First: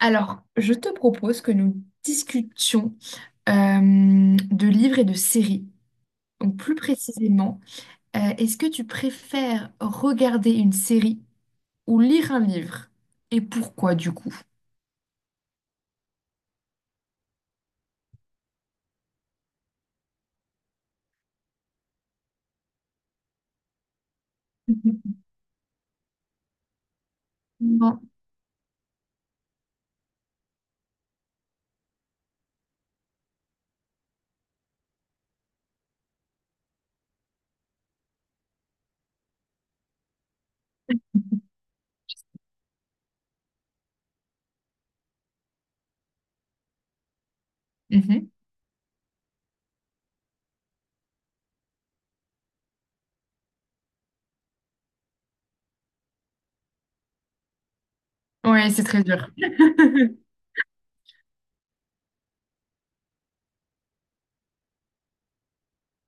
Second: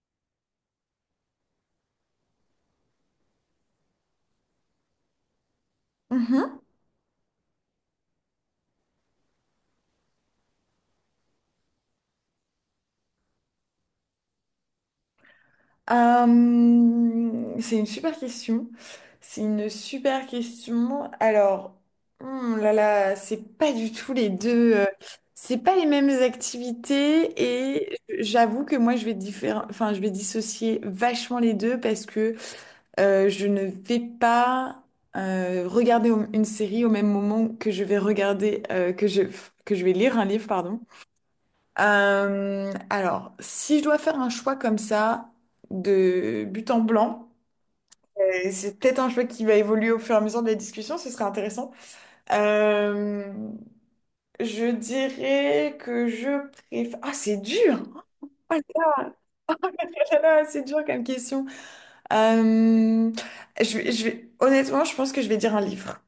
Alors, je te propose que nous discutions euh, de livres et de séries. Donc, Mhm. plus précisément, est-ce que tu préfères regarder une série ou lire un livre? Et pourquoi du coup? C'est une super question. C'est une super question. Alors, là là, c'est pas du tout les deux. Mhm. C'est pas les mêmes activités et Non. j'avoue que moi je vais enfin je vais dissocier vachement les deux parce que je ne vais pas regarder une série au même moment que je vais regarder que je vais lire un livre, pardon. Alors, si je dois faire un choix comme ça, de but en blanc, Mhm. c'est peut-être un choix qui va évoluer au fur et à mesure des discussions, ce serait intéressant. Euh, je dirais que je préfère... Ah, c'est dur! Oh Ouais, c'est très dur. là là, c'est dur comme question. Euh, Honnêtement, je pense que je vais dire un livre.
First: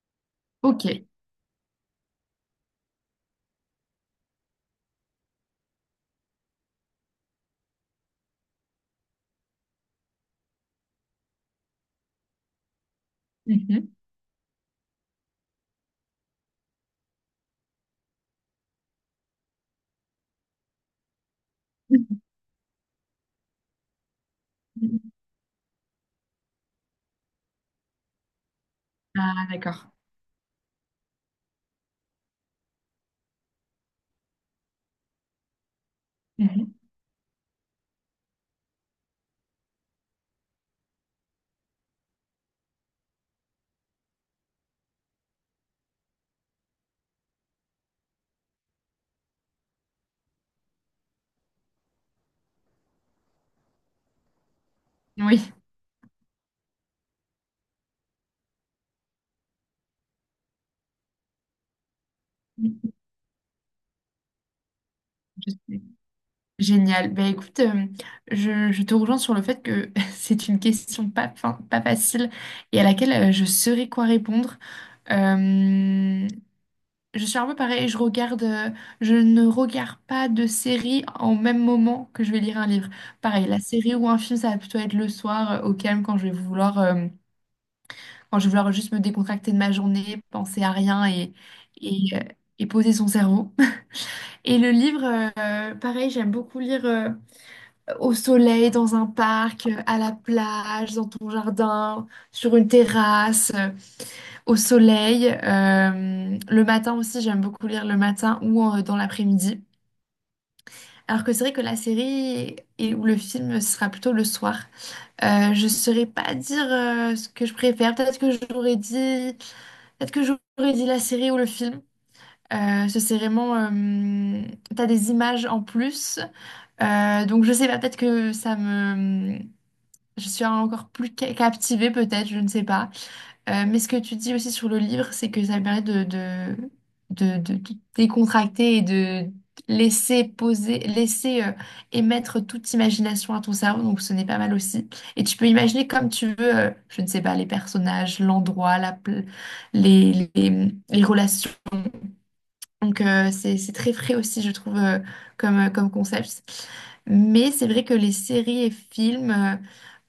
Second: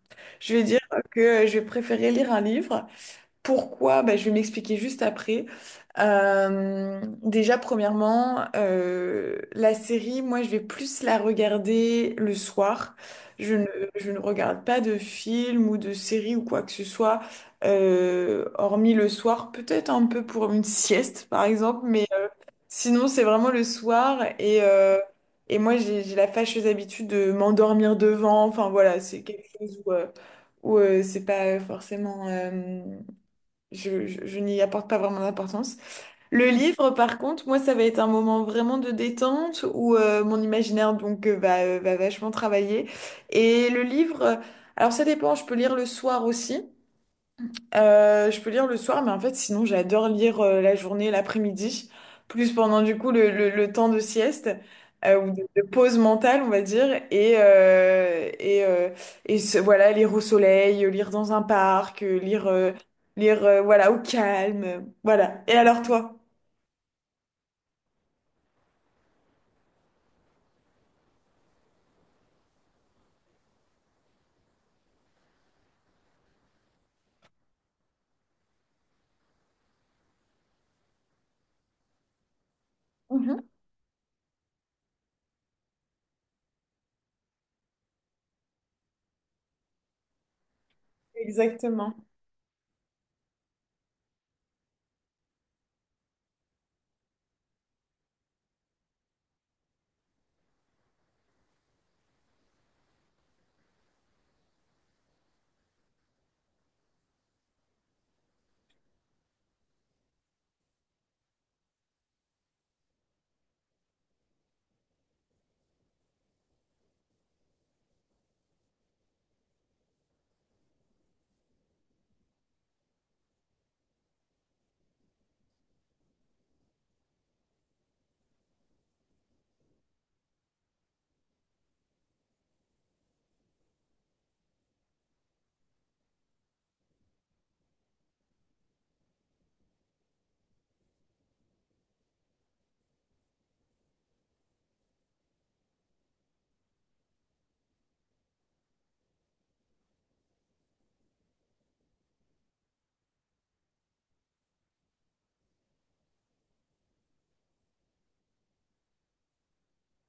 Je vais dire Ok. que je vais préférer lire un livre. Pourquoi? Bah, je vais m'expliquer juste après. Déjà, premièrement, la série, moi, je vais plus la regarder le soir. Je ne, Mhm. je ne regarde pas de film ou de série ou quoi que ce soit, hormis le soir, peut-être un peu pour une sieste, par exemple, mais sinon, c'est vraiment le soir. Et moi, j'ai la fâcheuse habitude de m'endormir devant. Enfin, voilà, c'est quelque Ah, chose où, d'accord. euh, où, euh, c'est pas forcément... je n'y apporte pas vraiment d'importance. Le Mhm. livre, par contre, moi, ça va être un moment vraiment de détente où mon imaginaire donc va, va vachement travailler. Et le livre, alors ça dépend, je peux lire le soir aussi. Je peux lire le soir, mais en fait, sinon, j'adore lire la journée, l'après-midi, plus pendant du coup le temps de sieste ou Oui. de pause mentale, on va dire, et voilà, lire au soleil, lire dans un parc, lire voilà au calme, voilà. Je Et alors sais. toi? Génial. Bah écoute, je te rejoins sur le fait que c'est une question pas, pas facile et à laquelle je saurais quoi répondre. Euh, je suis un peu pareil, je regarde, je ne regarde pas de série en même moment que je vais lire un livre. Pareil, Mhm. la série ou un film, ça va plutôt être le soir, au calme, quand je vais vouloir juste me décontracter de ma journée, penser à rien Exactement. et, euh, et poser son cerveau. Et le livre, pareil, j'aime beaucoup lire, au soleil, dans un parc, à la plage, dans ton jardin, sur une terrasse, au soleil. Le matin aussi, j'aime beaucoup lire le matin ou dans l'après-midi. Alors que c'est vrai que la série ou le film, ce sera plutôt le soir. Je ne saurais pas dire ce que je préfère. Peut-être que j'aurais dit la série ou le film. Euh, ce serait vraiment, euh, T'as des images en plus. Donc je sais pas, peut-être que ça me, je suis encore plus captivée peut-être, je ne sais pas. Mais ce que tu dis aussi sur le livre, c'est que ça permet de décontracter et de laisser poser, laisser émettre toute imagination à ton cerveau, donc ce n'est pas mal aussi. Et tu peux imaginer comme tu veux, je ne sais pas, les personnages, l'endroit, les relations. Donc c'est très frais aussi, je trouve, comme concept. Mais c'est vrai que les séries et films... euh,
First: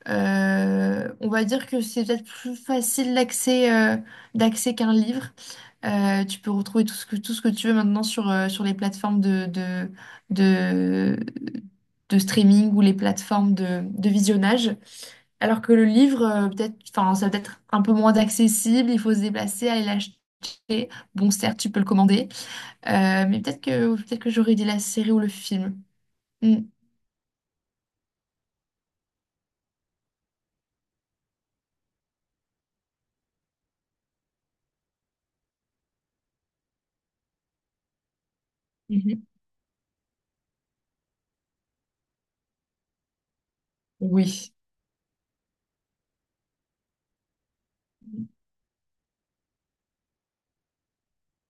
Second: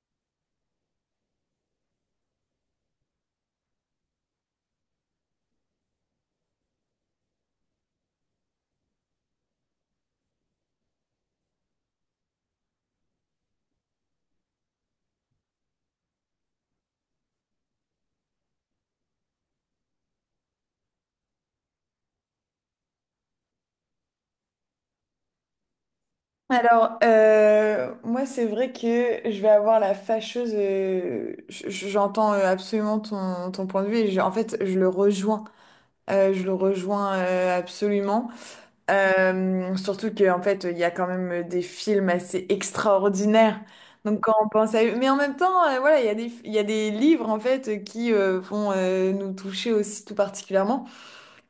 euh, On va dire que c'est peut-être plus facile d'accès qu'un livre. Tu peux retrouver tout ce que tu veux maintenant sur les plateformes de, de streaming ou les plateformes de visionnage. Alors que le livre, peut-être, enfin, ça peut être un peu moins accessible, il faut se déplacer, aller l'acheter. Bon, certes, tu peux le commander, mais peut-être que j'aurais dit la série ou le film. Mm. Alors, moi, c'est vrai que je vais avoir la fâcheuse. J'entends absolument ton, ton point de vue et en fait, je le rejoins. Je le rejoins absolument. Mhm. Surtout qu'en fait, il y a quand même des films assez extraordinaires. Donc quand on Oui. pense à eux, mais en même temps, voilà, il y a des, il y a des livres en fait qui vont nous toucher aussi tout particulièrement.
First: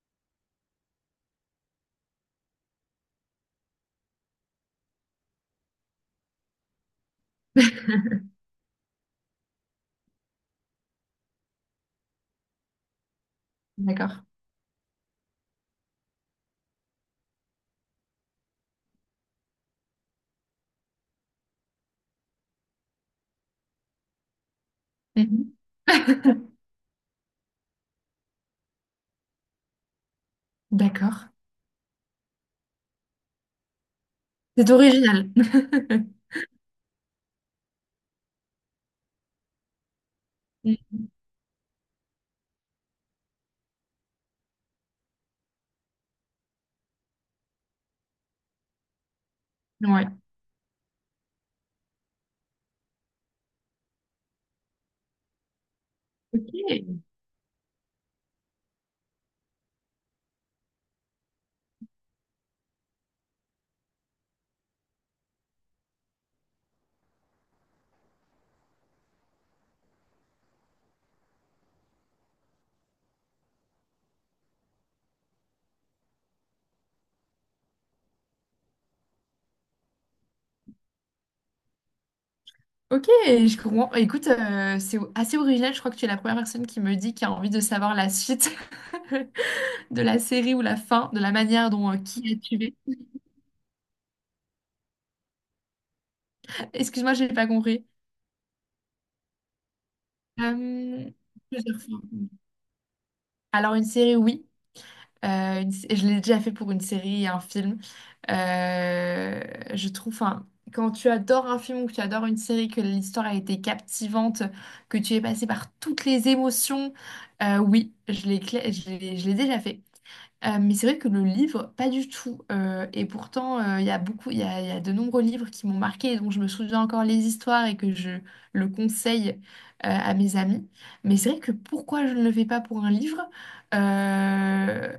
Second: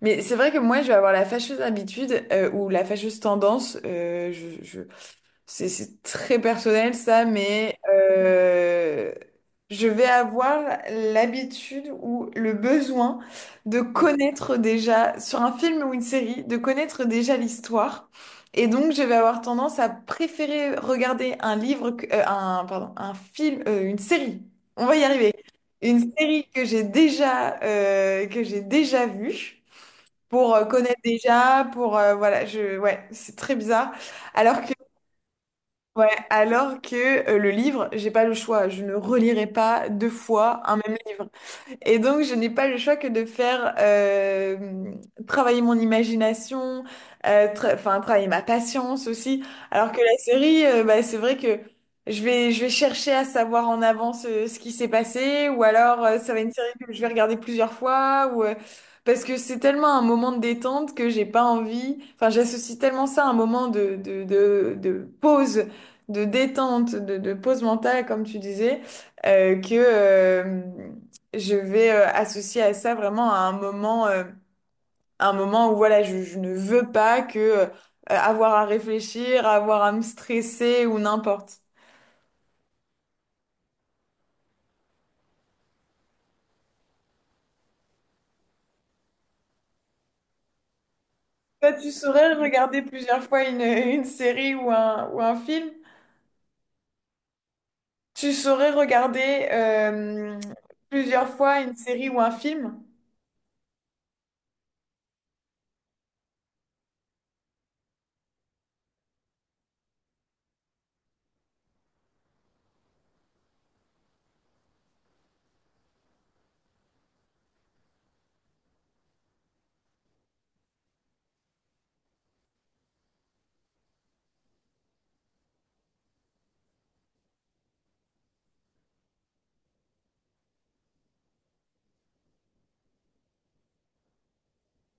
Mais c'est vrai que moi, je vais avoir la fâcheuse habitude ou la fâcheuse tendance, je c'est très personnel ça, mais je vais avoir l'habitude ou le besoin de D'accord. connaître déjà, sur un film ou une série, de connaître déjà l'histoire. Et donc, je vais avoir tendance à préférer regarder un livre, un, pardon, un film, une série. On va y arriver. Mhm. Une série que j'ai déjà vue pour connaître D'accord. déjà, pour, voilà, je, ouais, c'est très bizarre. Alors C'est que original. ouais, alors que le livre, j'ai pas le choix, je ne relirai pas deux fois un même Mhm. livre. Et donc, je n'ai pas le choix que de faire travailler mon imagination, enfin, travailler ma patience aussi. Alors que Ouais. la série, bah, c'est vrai que je vais chercher à savoir en avance ce qui s'est passé, ou alors ça va être une série que je Ok. vais regarder plusieurs fois, parce que c'est tellement un moment de détente que j'ai pas envie. Enfin, j'associe tellement ça à un moment de pause, de détente, de pause mentale, comme tu disais, que. Je vais associer à ça vraiment à un moment où voilà, je ne veux pas que avoir à réfléchir, avoir à me stresser ou n'importe. Ok, je comprends. Écoute, c'est assez original. Je crois que tu es la première personne qui me dit qui a envie de savoir la suite de la série ou la fin, de la manière Toi, tu dont qui saurais est tué. regarder plusieurs fois une, une série ou un film? Excuse-moi, j'ai pas compris. Tu saurais regarder Euh, plusieurs fois une plusieurs fois. série ou un film? Alors, une série, oui. Je l'ai déjà fait pour une série et un film. Euh, je trouve, enfin, quand tu adores un film ou que tu adores une série, que l'histoire a été captivante, que tu es passé par toutes les émotions, oui, je l'ai, cla- je l'ai déjà fait. Mais c'est vrai que le livre, pas du tout. Et pourtant, il y a de nombreux livres qui m'ont marqué et dont je me souviens encore les histoires et que je le conseille à mes amis. Mais c'est vrai que pourquoi je ne le fais pas pour un livre? Euh,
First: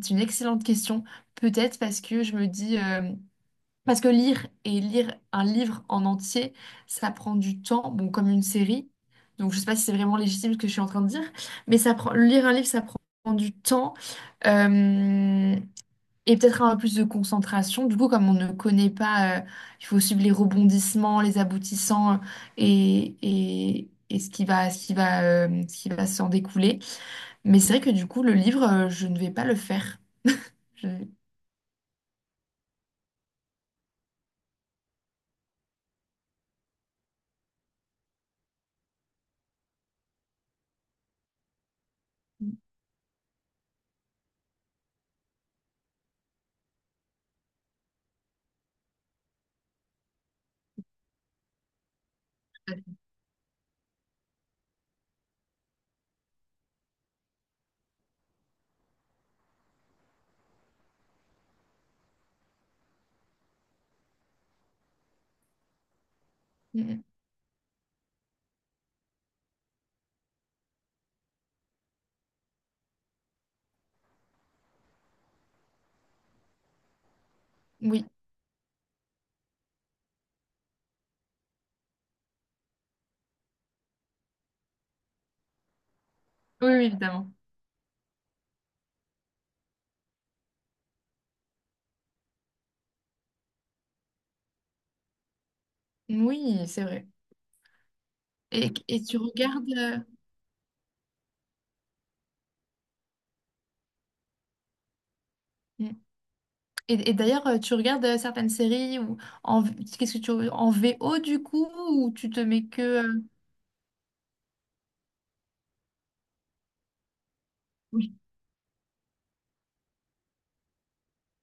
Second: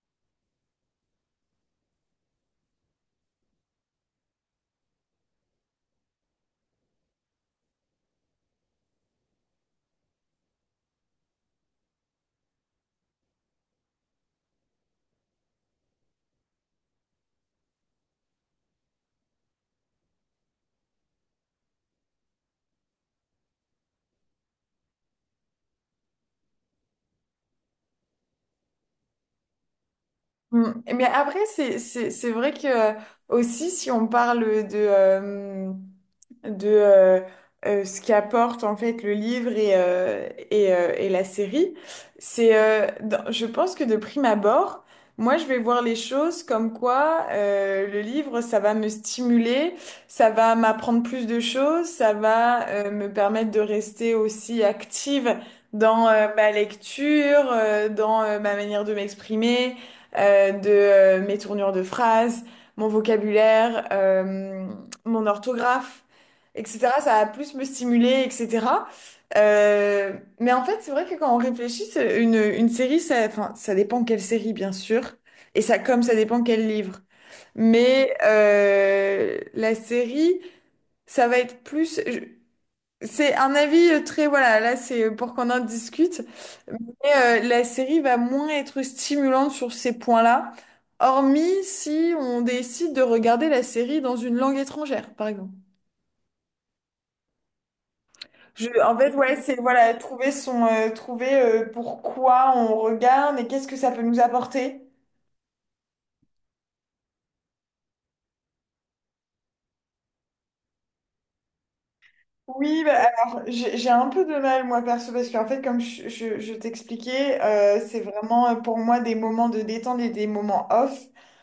c'est une excellente question. Peut-être parce que je me dis, parce que lire et lire un livre en entier, ça prend du temps, bon, comme une série. Donc, je sais pas si c'est vraiment légitime ce que je suis en train de dire, mais ça prend, lire un livre, ça prend du temps euh, et peut-être un peu plus de concentration. Du coup, comme on ne connaît pas, il faut suivre les rebondissements, les aboutissants, et ce qui va s'en découler. Mais c'est vrai que du coup, le livre, je ne vais pas le faire. Mm. Mais après, c'est vrai que aussi, si on parle de, euh, de ce qu'apporte en fait le livre et la série, Mm. c'est, je pense que de prime abord, moi, je vais voir les choses comme quoi le livre, ça va me stimuler, ça va m'apprendre plus de choses, ça va me permettre de rester aussi active dans ma lecture, dans ma manière de m'exprimer de mes tournures de phrases, mon vocabulaire, mon orthographe, etc. Mm. Ça va plus me stimuler, etc. Euh, mais en fait, c'est vrai que quand on réfléchit, c'est une série, ça, enfin, ça dépend quelle série, bien sûr, et ça, comme ça dépend quel livre. Oui, Mais la série, ça va être plus. C'est un avis très, voilà, là c'est pour qu'on en discute, oui, mais oui, évidemment. La série va moins être stimulante sur ces points-là, hormis si on décide de regarder la série dans une langue étrangère, par exemple. Oui, c'est vrai. Je, en Et fait, tu ouais, c'est regardes. voilà, trouver son, trouver pourquoi on regarde et qu'est-ce que ça peut nous apporter. Mm. Et d'ailleurs, tu regardes certaines séries ou en qu'est-ce que tu en VO du coup ou tu te mets Oui, que. bah, alors j'ai un peu de mal moi perso parce qu'en fait comme je t'expliquais, c'est Oui. vraiment pour moi des moments de détente et des moments off.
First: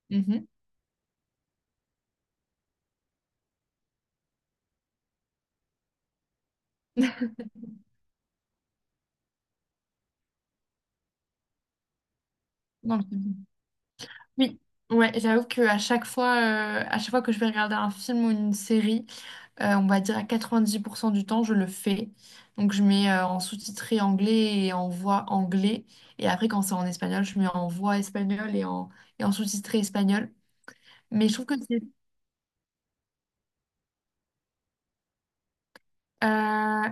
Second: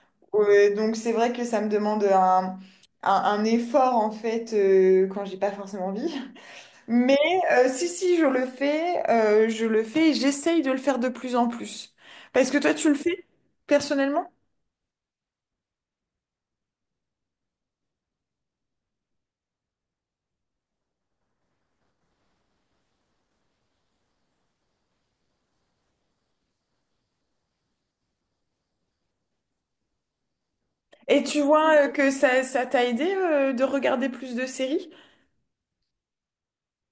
Mhm. Ouais, donc c'est vrai que ça me demande un effort en fait quand j'ai pas forcément envie. Mais si je le fais, je le fais et j'essaye de le faire de plus en plus. Parce que toi tu le Non, mais c'est fais bien. personnellement Oui, ouais, j'avoue que à chaque fois que je vais regarder un film ou une série, on va dire à 90% du temps, je le fais. Donc, je mets en sous-titré anglais et en voix anglais. Et après, quand c'est en espagnol, je mets en voix espagnole et en sous-titré espagnol. et Mais je tu trouve vois que ça t'a aidé de regarder plus de séries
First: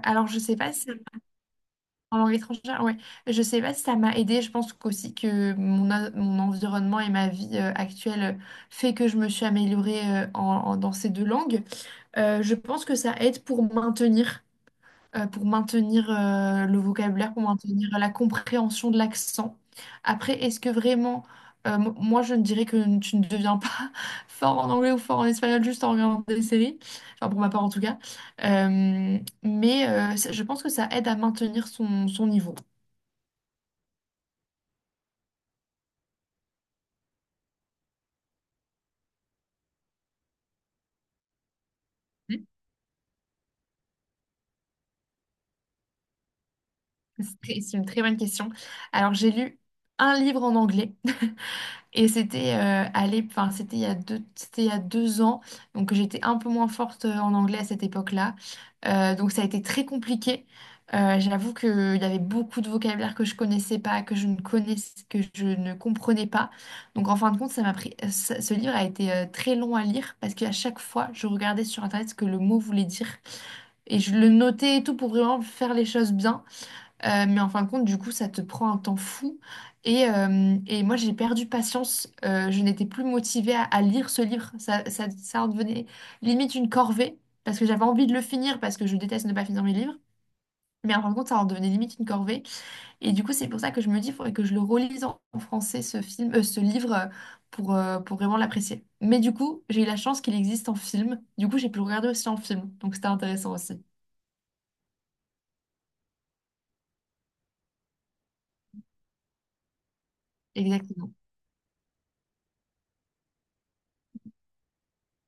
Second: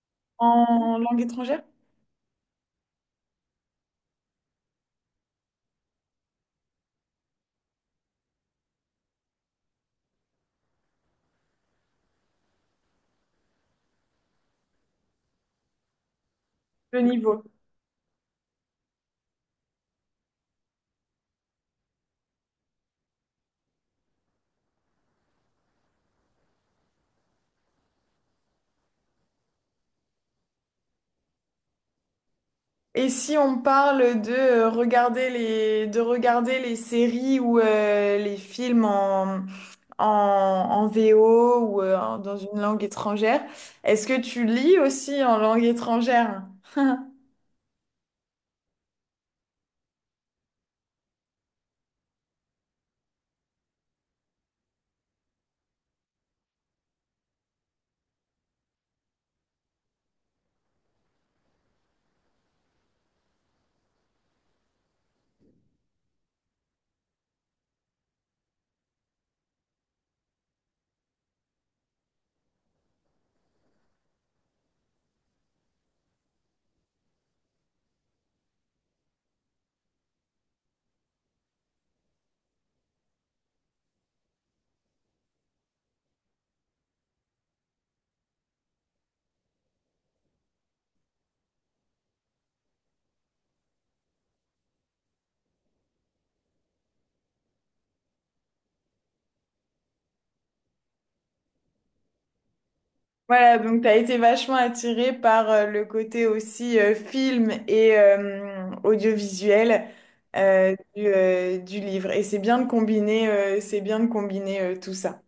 alors, je sais pas si. en langue étrangère, En langue étrangère, ouais. Je sais pas si ça m'a aidé. Je pense qu'aussi que mon environnement et ma vie actuelle fait que je me suis améliorée, dans ces deux langues. Je pense que ça aide pour maintenir le le vocabulaire, pour niveau. maintenir la compréhension de l'accent. Après, est-ce que vraiment, moi je ne dirais que tu ne deviens pas fort en anglais ou fort en espagnol juste en regardant des séries, enfin pour ma part en tout cas. Je pense que ça aide à maintenir son niveau. Et si on parle de regarder les de regarder les séries ou les films en en VO ou dans Hmm. une langue étrangère. Est-ce que tu lis aussi en langue étrangère? C'est une très bonne question. Alors j'ai lu un livre en anglais. Et c'était enfin, c'était il y a 2 ans, donc j'étais un peu moins forte en anglais à cette époque-là. Donc ça a été très compliqué. J'avoue qu'il y avait beaucoup de vocabulaire que je connaissais pas, que je ne connaissais, que je ne comprenais pas. Donc en fin de compte, ça m'a pris, ça- ce livre a été très long à lire parce qu'à chaque fois, je regardais sur Internet ce que le mot voulait dire et je le notais et tout pour vraiment faire les choses bien. Mais en fin de compte, du coup, ça te prend un temps fou. Et moi, j'ai perdu patience. Je n'étais plus motivée à lire ce livre. Ça en devenait limite une corvée, parce que j'avais envie de le finir, parce que je déteste ne pas finir mes livres. Mais en fin de compte, ça en devenait limite une corvée. Et du coup, c'est pour ça que je me dis, il faudrait que je le relise en français, ce livre, pour vraiment l'apprécier. Mais du coup, j'ai eu la chance qu'il existe en film. Du coup, j'ai pu le regarder aussi en film. Donc, c'était intéressant Voilà, donc aussi. tu as été vachement attirée par le côté aussi film et audiovisuel Exactement. Du livre. Et c'est bien de combiner, c'est bien de combiner tout ça.